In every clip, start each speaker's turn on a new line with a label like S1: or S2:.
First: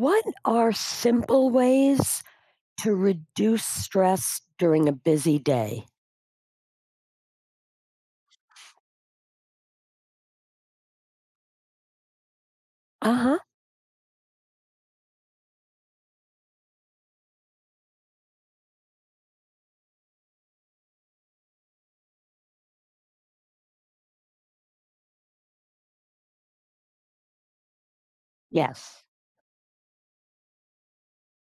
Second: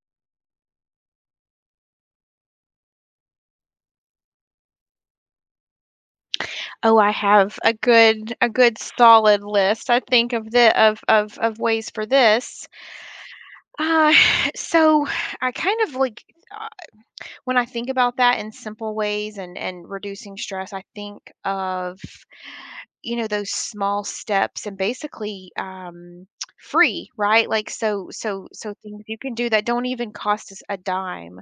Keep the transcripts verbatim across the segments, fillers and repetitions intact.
S1: What are simple ways to reduce stress during a busy day?
S2: Oh, I have a good a good solid list. I think of the of of of ways for this.
S1: Uh huh.
S2: Uh, so I kind of like uh, when I think about that in simple ways and and reducing stress, I think of you know those small steps and basically um free, right? Like so so so things
S1: Yes.
S2: you can do that don't even cost us a dime.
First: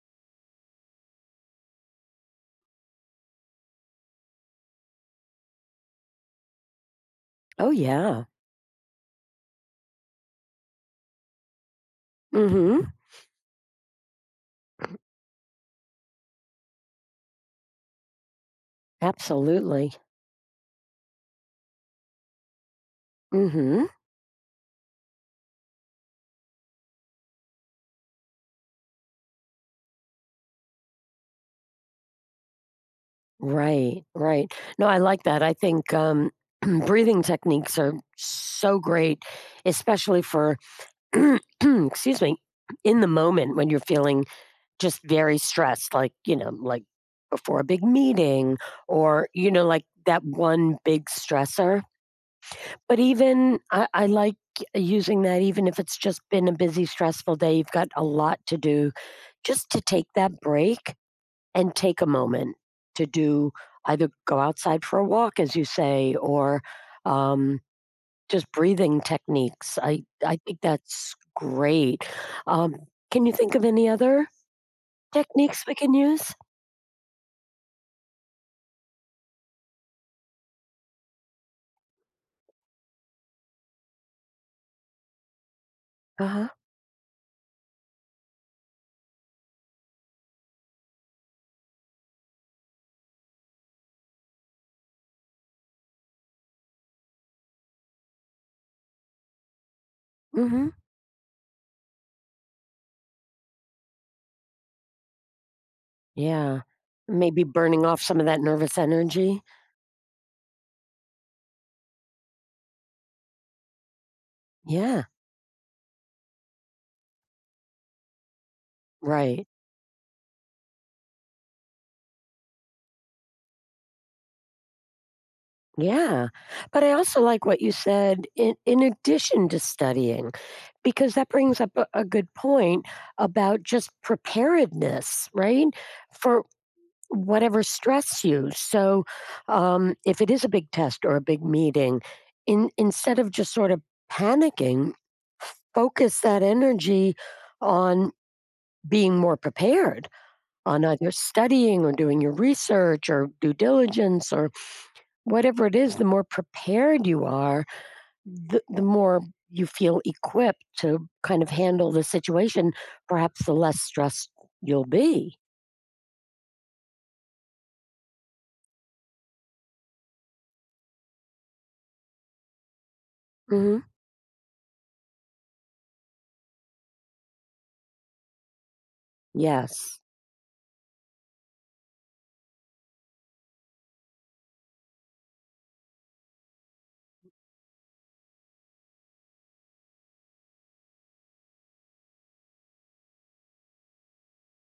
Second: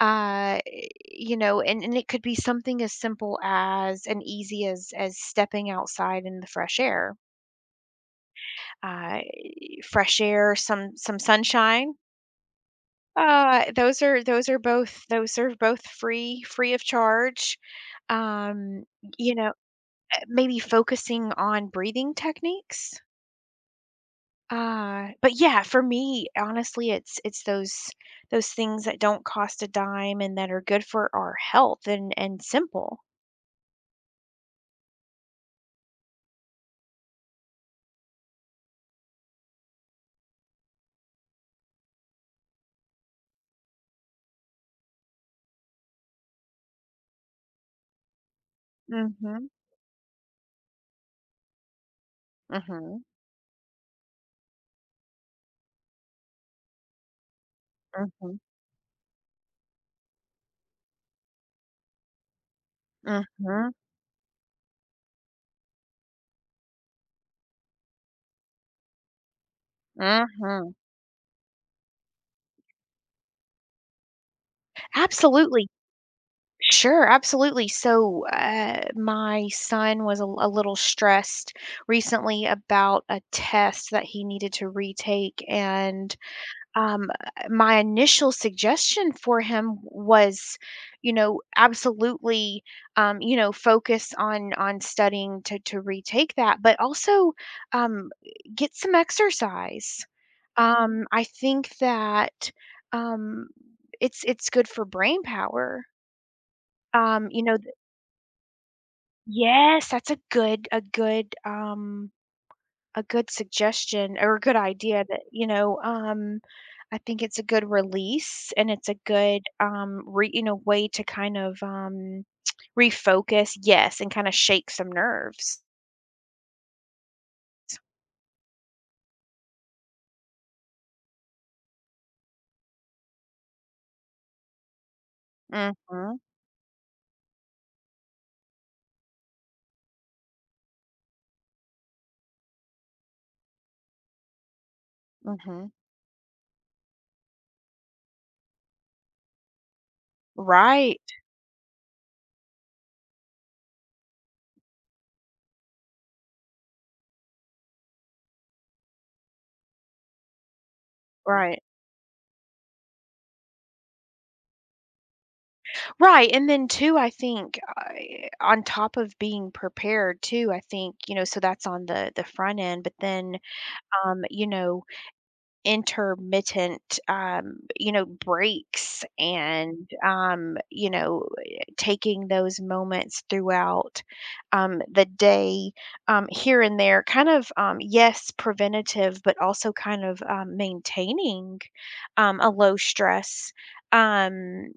S2: Uh you know and, and it could be something as simple as and easy as as stepping outside in the fresh air,
S1: Oh, yeah.
S2: uh fresh air, some some sunshine.
S1: Mm hmm.
S2: Uh those are those are both those are both free, free of charge. um you know uh,
S1: Absolutely.
S2: Maybe focusing on breathing techniques.
S1: Mm hmm.
S2: Uh but yeah, for me honestly, it's it's those those things that don't cost a dime and that are good for our health and and simple.
S1: Right. Right. No, I like that. I think um, Breathing techniques are so great, especially for, excuse me, in the moment when you're feeling just very stressed, like, you know, like before a big meeting or,
S2: Hmm.
S1: you know, like that one big stressor. But
S2: Mhm,
S1: even I I like using that even if it's just been a busy, stressful day, you've got a lot
S2: mhm,
S1: to do, just to take that break and take a moment to do
S2: mhm,
S1: either go outside for a walk, as you say, or, um, just breathing techniques. I I think
S2: mhm.
S1: that's great. Um, can you think of any other techniques
S2: Absolutely.
S1: we can use?
S2: Sure, absolutely. So, uh, my son was a a little stressed recently about a test that he needed to retake, and,
S1: Uh-huh.
S2: um, uh, my initial suggestion for him was, you know, absolutely, um, you know, focus on on studying to to retake that, but also, um, get some exercise.
S1: Mhm.
S2: Um, I think that, um, it's it's good for brain power.
S1: Yeah.
S2: Um,
S1: Maybe
S2: you know th
S1: burning off some of that nervous energy.
S2: Yes, that's a good a good, um, a good suggestion or a good
S1: Yeah,
S2: idea that, you know, um, I think it's a good release and it's a good,
S1: right.
S2: um, re you know, way to kind of, um, refocus, yes, and kinda shake some nerves.
S1: Yeah. But I also like what you said in, in addition to studying, because that brings up a, a good point about just preparedness, right?
S2: Mhm,
S1: For whatever stress you. So um, if it is a big test or a big meeting, in, instead of just sort of panicking,
S2: mhm.
S1: focus that energy on being more prepared on
S2: Right,
S1: either studying or doing your research or due diligence or whatever it is, the more prepared you are the, the more you feel equipped to kind of
S2: right.
S1: handle the situation, perhaps the less stressed you'll be.
S2: Right, and then too, I think, I on top of being prepared too, I think, you know, so that's on the the front end, but then,
S1: Hmm.
S2: um, you know, intermittent, um, you know, breaks and,
S1: Yes.
S2: um, you know, eh, taking those moments throughout, um, the day, um, here and there, kind of, um, yes, preventative, but also kind of, um, maintaining, um, a low stress, um,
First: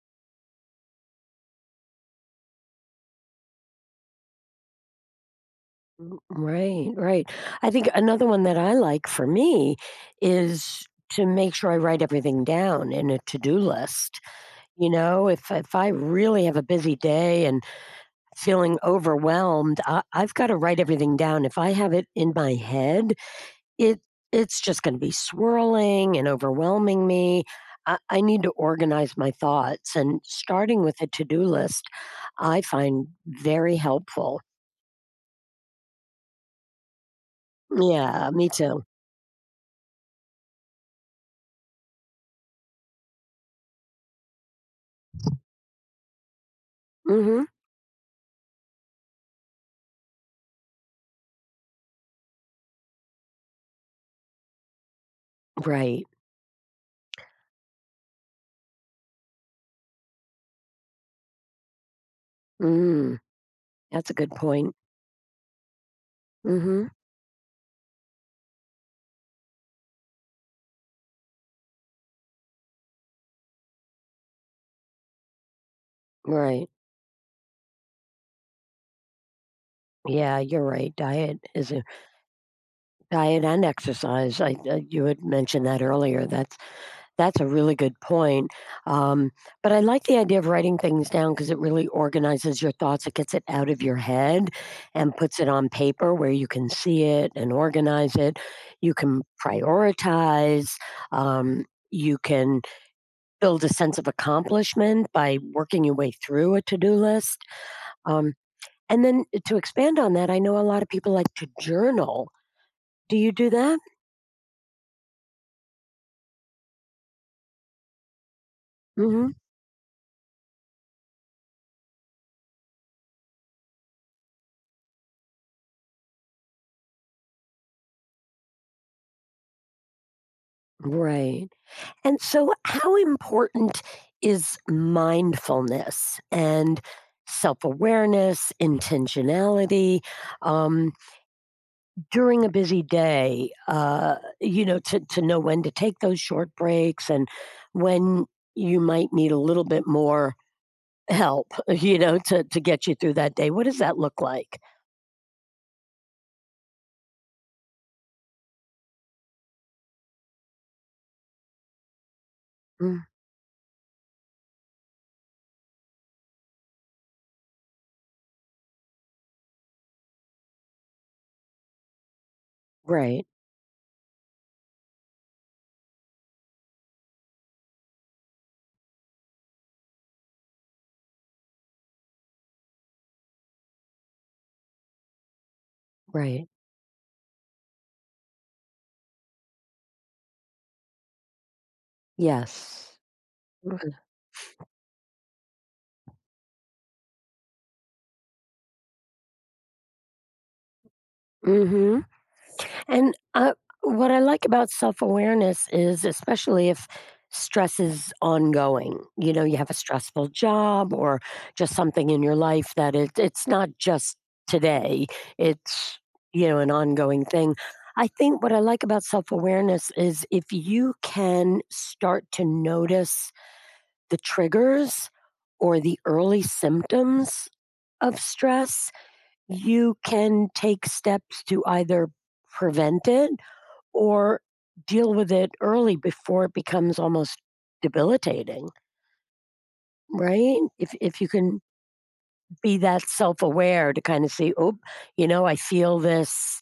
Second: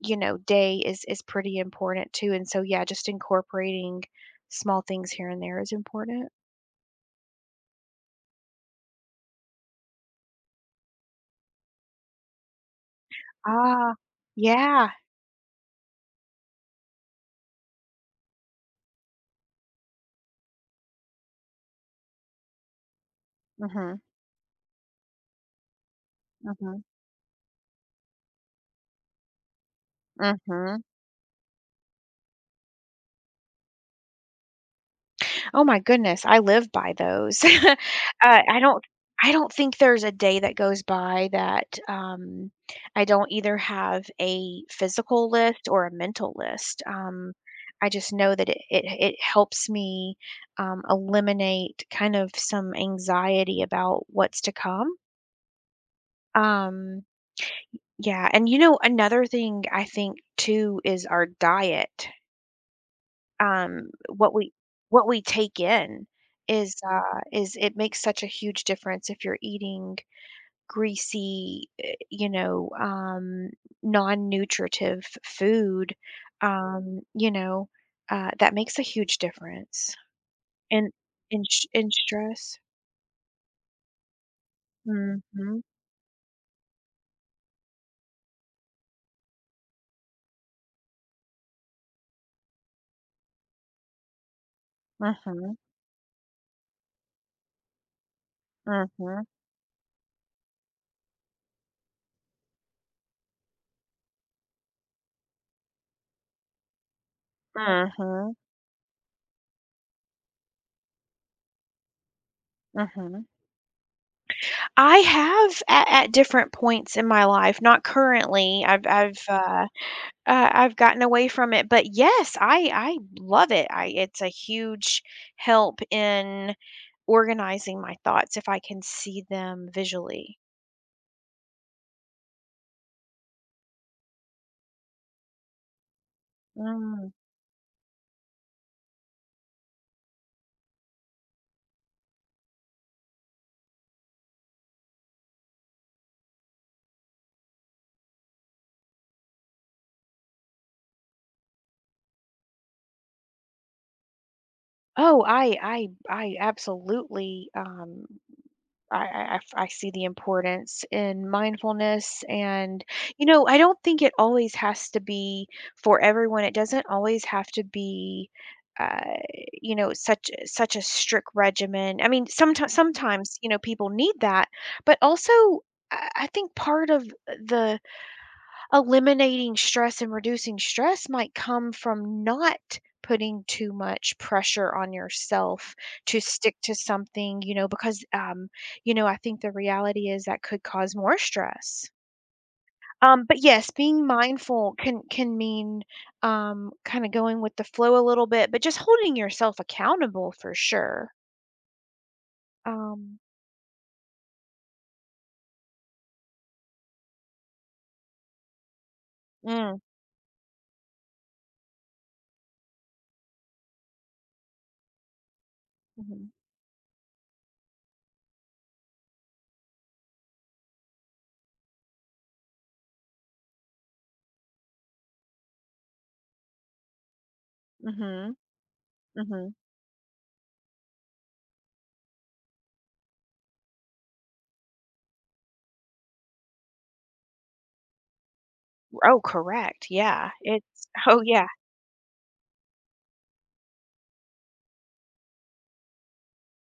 S2: you know, day is is pretty important too. And so yeah, just incorporating small things here and there is important.
S1: Right, right. I think another one that I like for me is to make sure I write everything down in a to-do
S2: Ah,
S1: list. You
S2: yeah.
S1: know, if if I really have a busy day and feeling overwhelmed, I, I've got to write everything down. If I have it in my head, it
S2: Mhm.
S1: it's just gonna be swirling and
S2: Mhm.
S1: overwhelming me. I I need to organize my thoughts, and starting
S2: Mhm.
S1: with a to-do list, I find very helpful.
S2: Oh my goodness, I live by those. uh,
S1: Yeah, me
S2: I don't,
S1: too.
S2: I don't think there's a day that goes by that um, I don't either have a physical list or a mental list. Um,
S1: Mhm.
S2: I just know that it, it, it helps me, um, eliminate kind of some anxiety about what's to come.
S1: Right.
S2: Um, yeah, and you know, another thing I think too is our diet.
S1: Mm,
S2: Um,
S1: that's a good
S2: what we
S1: point.
S2: what we take in is
S1: Mhm.
S2: uh is it makes such a huge difference if you're eating greasy, eh, you know, um, non-nutritive food.
S1: Right.
S2: Um, you know, uh that makes a huge difference
S1: Yeah, you're
S2: in,
S1: right, diet
S2: in sh-
S1: is a
S2: in stress.
S1: diet and exercise, I I you had
S2: Mhm.
S1: mentioned that earlier, that's That's a really good point. Um, but I like the idea of writing things down because it really organizes your thoughts. It gets it out of your head and
S2: Mhm.
S1: puts it
S2: Mhm.
S1: on paper where you can see it and organize it. You can
S2: Mhm.
S1: prioritize. Um, you can build a sense of accomplishment by working your way through a to do list. Um,
S2: Mhm.
S1: and then eh, to expand on that, I know a lot of people like to journal. Do
S2: Mhm.
S1: you do that?
S2: I have, at at different points in my life, not currently. I've I've,
S1: Hmm.
S2: uh, uh, I've gotten away from it, but yes, I I love it. I It's a huge help in organizing my thoughts if I can see them visually.
S1: Right. And so, how important is mindfulness and
S2: Mm.
S1: self awareness, intentionality um, during a busy day? Uh, you know, to, to know when to take those short breaks and when you might need a little bit more help, you know, to, to get you through that day. What does that look like?
S2: Oh, I I I absolutely, um, I, I, I f- I see the importance in mindfulness. And,
S1: Mm,
S2: you know, I don't think it always has to be for everyone. It doesn't always have to be, uh, you know, such such a strict regimen. I mean, sometimes
S1: right,
S2: sometimes you know people need that, but also I I think part of the eliminating stress and reducing stress might come from not putting too much pressure on yourself to
S1: right.
S2: stick to something, you know, because um, you know, I think the reality is that could cause more stress.
S1: Yes.
S2: Um, but yes, being mindful can can mean, um, kind of going with the flow a little bit but just holding yourself accountable for sure.
S1: Mm-hmm. And,
S2: Um.
S1: uh, what I like about self-awareness is especially if stress is ongoing, you know, you have a
S2: Mm,
S1: stressful job or just something in your life that it it's not just today, it's,
S2: mhm,
S1: you know, an ongoing thing. I think what I like about self-awareness is if you can start to notice the triggers or the early symptoms of
S2: mhm,
S1: stress,
S2: mhm.
S1: you can take steps to either prevent it or deal with it early before it becomes almost debilitating,
S2: Oh correct, yeah,
S1: right?
S2: it's,
S1: If if
S2: oh
S1: you
S2: yeah.
S1: can be that self-aware to kind of see, "Oh, you know, I feel this.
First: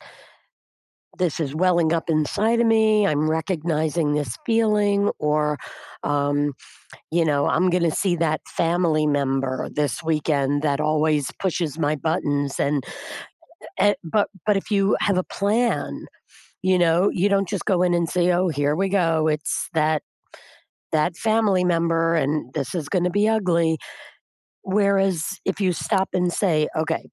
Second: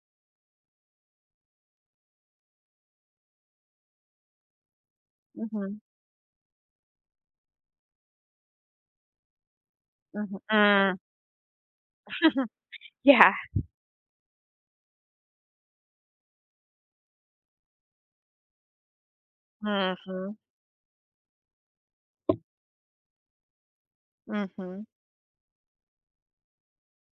S1: This is welling up inside of me. I'm recognizing this feeling," or,
S2: Mhm,
S1: um, you know, "I'm going to see that family member this
S2: mhm,
S1: weekend that
S2: mm.
S1: always pushes my buttons." And,
S2: Yeah.
S1: and but but if you have a plan, you know, you don't just go in and say, "Oh, here we go. It's that
S2: Mhm,
S1: that family member and this is going to be ugly.
S2: mhm,
S1: Whereas if you stop and say, okay,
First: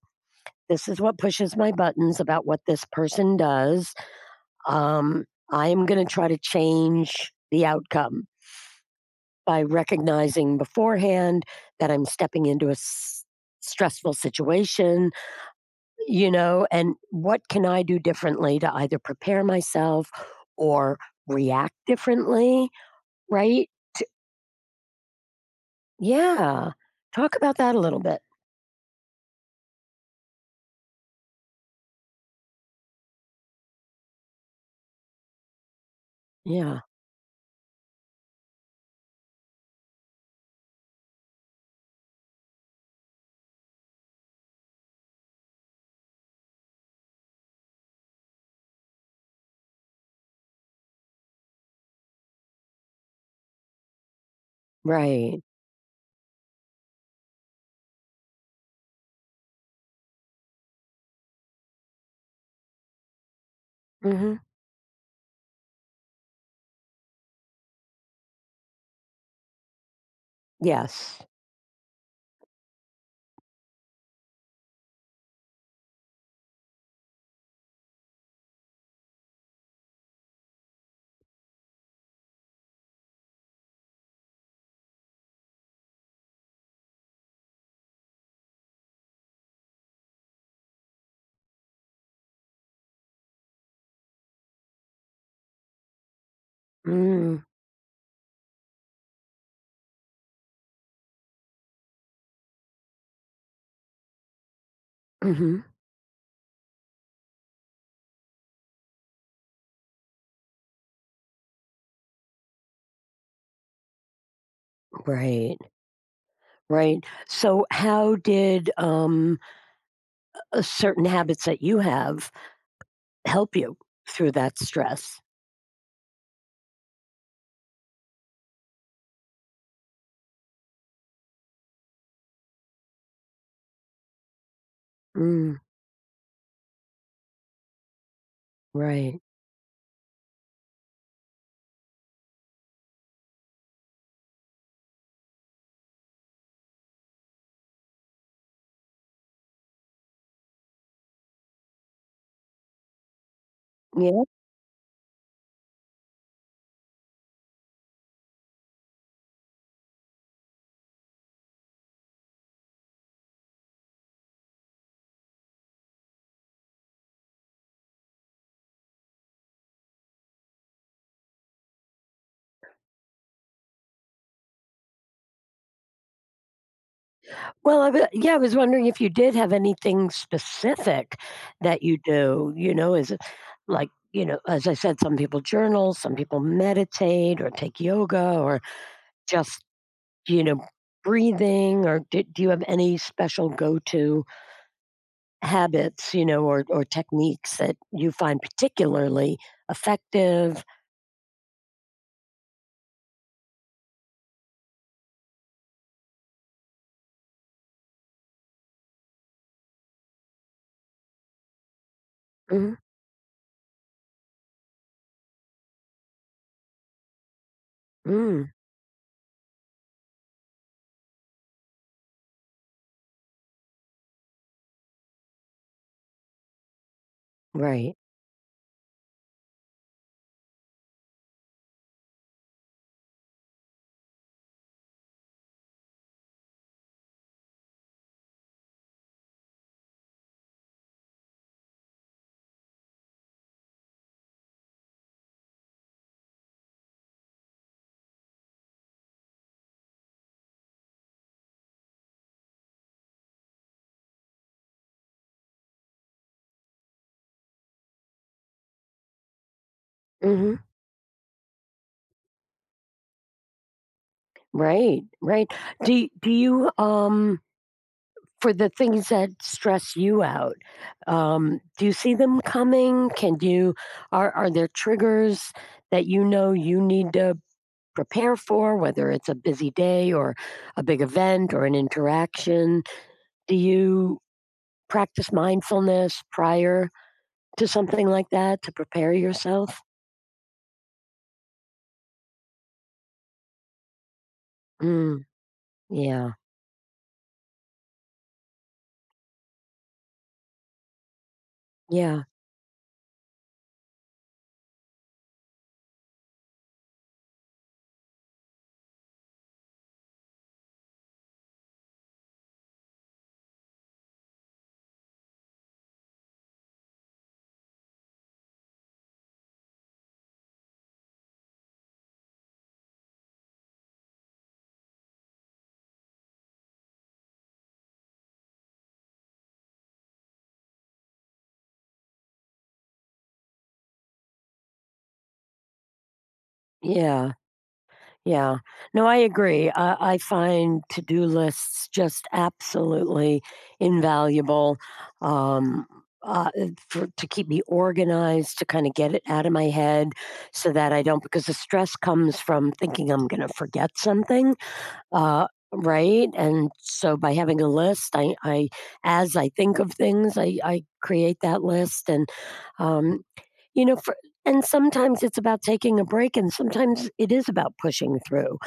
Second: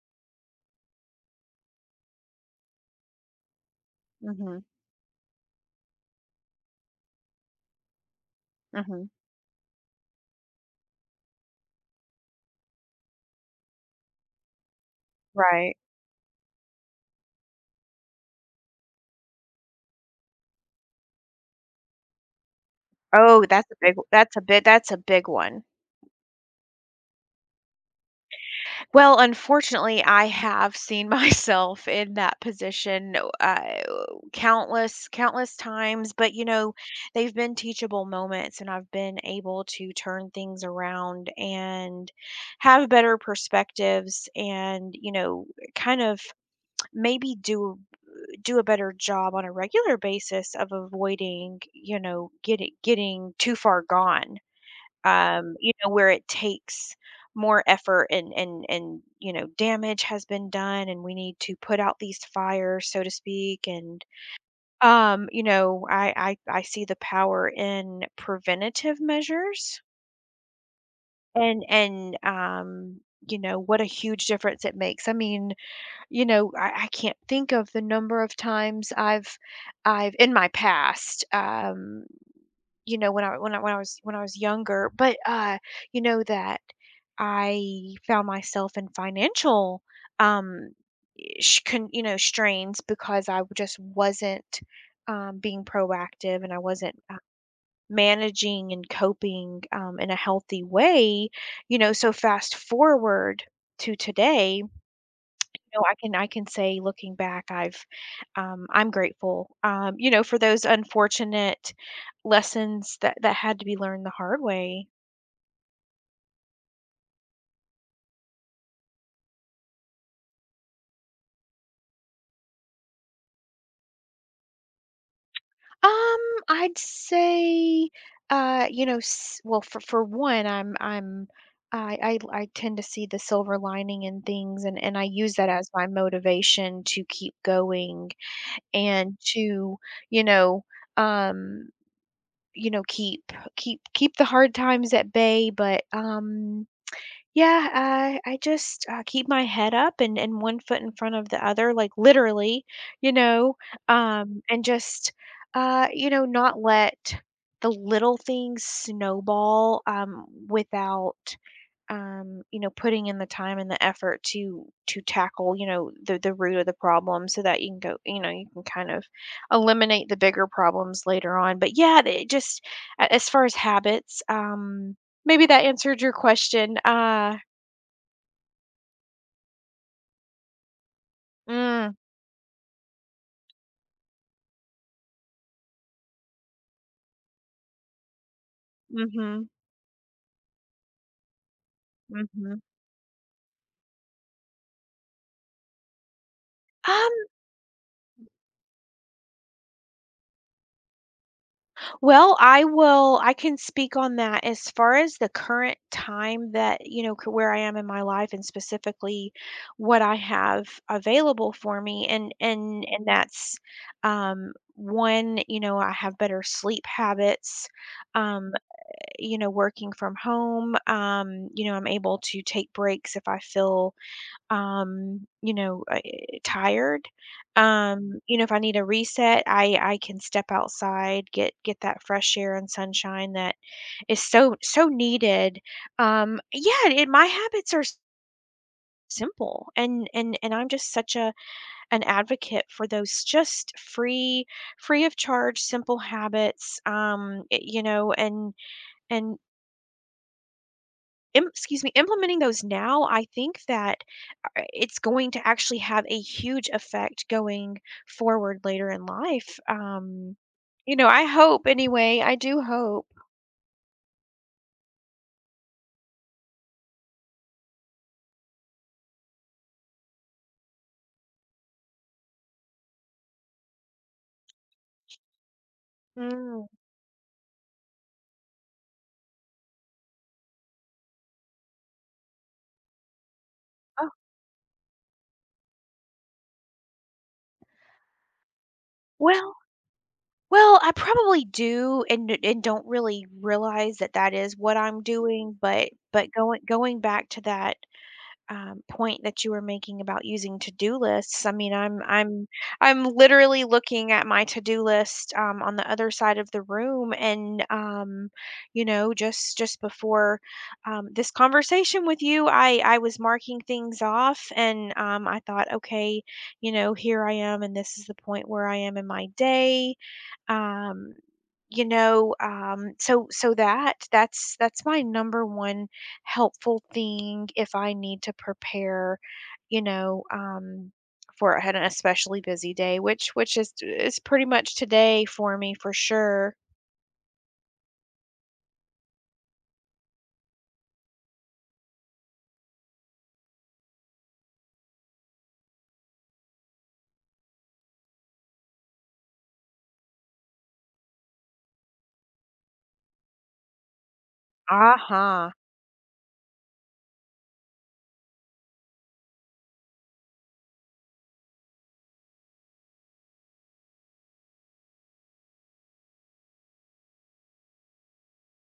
S1: this is what pushes my buttons about what this person does,
S2: mhm,
S1: um, I am going to try to change the outcome
S2: mhm.
S1: by recognizing beforehand that I'm stepping into a s- stressful situation,
S2: Right.
S1: you know, and what can I do differently to either prepare myself or react differently,
S2: Oh,
S1: right?
S2: that's a big, that's a big, that's a big one.
S1: Yeah. Talk about that a little bit.
S2: Well, unfortunately, I have seen myself in that position, uh, countless, countless times, but, you know,
S1: Yeah.
S2: they've been teachable moments, and I've been able to turn things around and have better perspectives and, you know, kind of maybe do, do a better job on a regular basis of avoiding, you know, getting, getting too far gone.
S1: Right.
S2: Um, you know, where it takes more effort and, and and you know, damage has been done and we need to put out these fires, so to speak. And
S1: Mhm.
S2: um, you know, I I, I see the power in preventative measures
S1: Yes.
S2: and and um, you know, what a huge difference it makes. I mean, you know, I, I can't think of the number of times I've, I've, in my past, um, you know, when I when I when I was when I was younger, but uh, you know that I found myself in financial, um, sh- con, you know, strains because I just wasn't, um, being proactive and I wasn't. Uh,
S1: Mm.
S2: managing and coping, um, in a healthy way, you know, so fast forward to today,
S1: Mhm.
S2: know, I can I can say looking back, I've, um, I'm grateful, um, you know, for those unfortunate lessons that that had to be learned the hard way.
S1: Right. Right. So how did, um, uh, certain habits that you have help you through that stress?
S2: Um, I'd say, uh, you know, s- well, for for one, I'm I'm I, I I tend to see the silver lining in things, and and I use that
S1: Mm.
S2: as my motivation to keep going and
S1: Right.
S2: to, you know, um, you know, keep keep keep the hard times at bay, but um, yeah, I I just, uh, keep my head up and and one foot in front of the other, like, literally, you know,
S1: Yeah.
S2: um, and just, uh, you know, not let the little things snowball, um, without, um, you know, putting in the time and the effort to to tackle, you know, the the root of the problem so that you can go, you know, you can kind of eliminate the bigger problems later on. But, yeah, it just, a as far as habits, um, maybe that answered your question, uh.
S1: Well, I w yeah, I was wondering if you did have anything specific that
S2: Mm,
S1: you do, you know, is it like, you know, as I said, some people journal, some people meditate or take yoga or
S2: mhm,
S1: just, you know, breathing or do do you
S2: mhm.
S1: have any special go-to habits, you know, or or
S2: Um,
S1: techniques that you find particularly effective?
S2: well, I will I can speak on that as far as the current time that, you know, c where I am in my life and specifically what I have available for me, and
S1: Mhm,
S2: and and that's, um, one, you know, I have better sleep habits,
S1: mm,
S2: um, you know, working from home, um, you know, I'm able to take breaks if I feel, um, you know, uh, eh, tired.
S1: right.
S2: Um, you know, if I need a reset, I I can step outside, get get that fresh air and sunshine that is so, so needed. Um, yeah, it, my habits are, s- simple and, and and I'm just such a, an advocate for those just free, free of charge simple habits, um, it- you know, and and im- excuse me, implementing those now, I think that, uh, it's going to actually have a huge effect going forward later in life. Um,
S1: Mhm.
S2: you know, I hope anyway. I do hope.
S1: Right, right. Do y do you, um for the things that stress you out, um, do you see them coming? Can you are are there triggers that you know
S2: Mm.
S1: you need to prepare for, whether it's a busy day or a big event or an interaction? Do
S2: Oh,
S1: you practice mindfulness prior to something like that to prepare
S2: well,
S1: yourself?
S2: well, I probably do, and and don't really realize that that is what I'm
S1: Mm,
S2: doing. But but
S1: yeah,
S2: going going back to that, um, point that you were making about using to-do lists. I mean, I'm
S1: yeah,
S2: I'm I'm literally looking at my to-do list, um, on the other side of the room, and um, you know, just just before, um, this conversation with you, I I was marking things off, and um, I thought, okay, you know, here I am, and this is the point where I am in my day, um, you know, um, so so that that's that's my number one helpful thing if I need to prepare, you know, um, for I had an especially busy day, which which is is pretty much today for me for sure.
S1: yeah, yeah. No, I agree. I I find to-do lists just absolutely invaluable, um, uh, for to keep me organized, to kinda get it out of my head so that I don't because the stress comes from thinking I'm gonna forget something, Uh,
S2: Uh-huh.
S1: right? And so by having a list, I I as I think of things, I I create that list and um you know for and sometimes it's about taking a break and sometimes it is about pushing through.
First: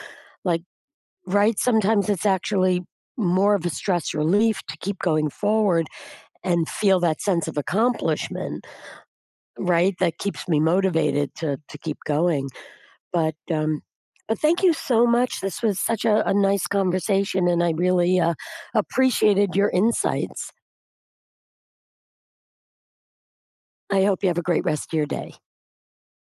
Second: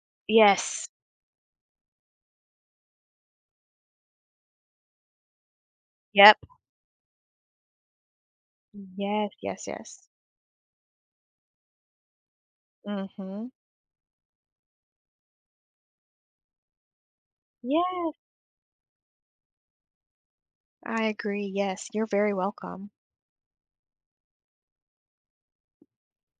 S1: Like
S2: Yes.
S1: right sometimes it's actually more of a stress relief to keep going forward
S2: Yep.
S1: and feel that sense of accomplishment,
S2: Yes, yes,
S1: right?
S2: yes.
S1: That keeps me motivated to to keep going. But,
S2: Mm-hmm.
S1: um, but thank you so much. This was such a, a nice conversation, and I
S2: Yes,
S1: really uh, appreciated your insights.
S2: I agree, yes, you're very welcome.
S1: I hope you have a great rest of your day.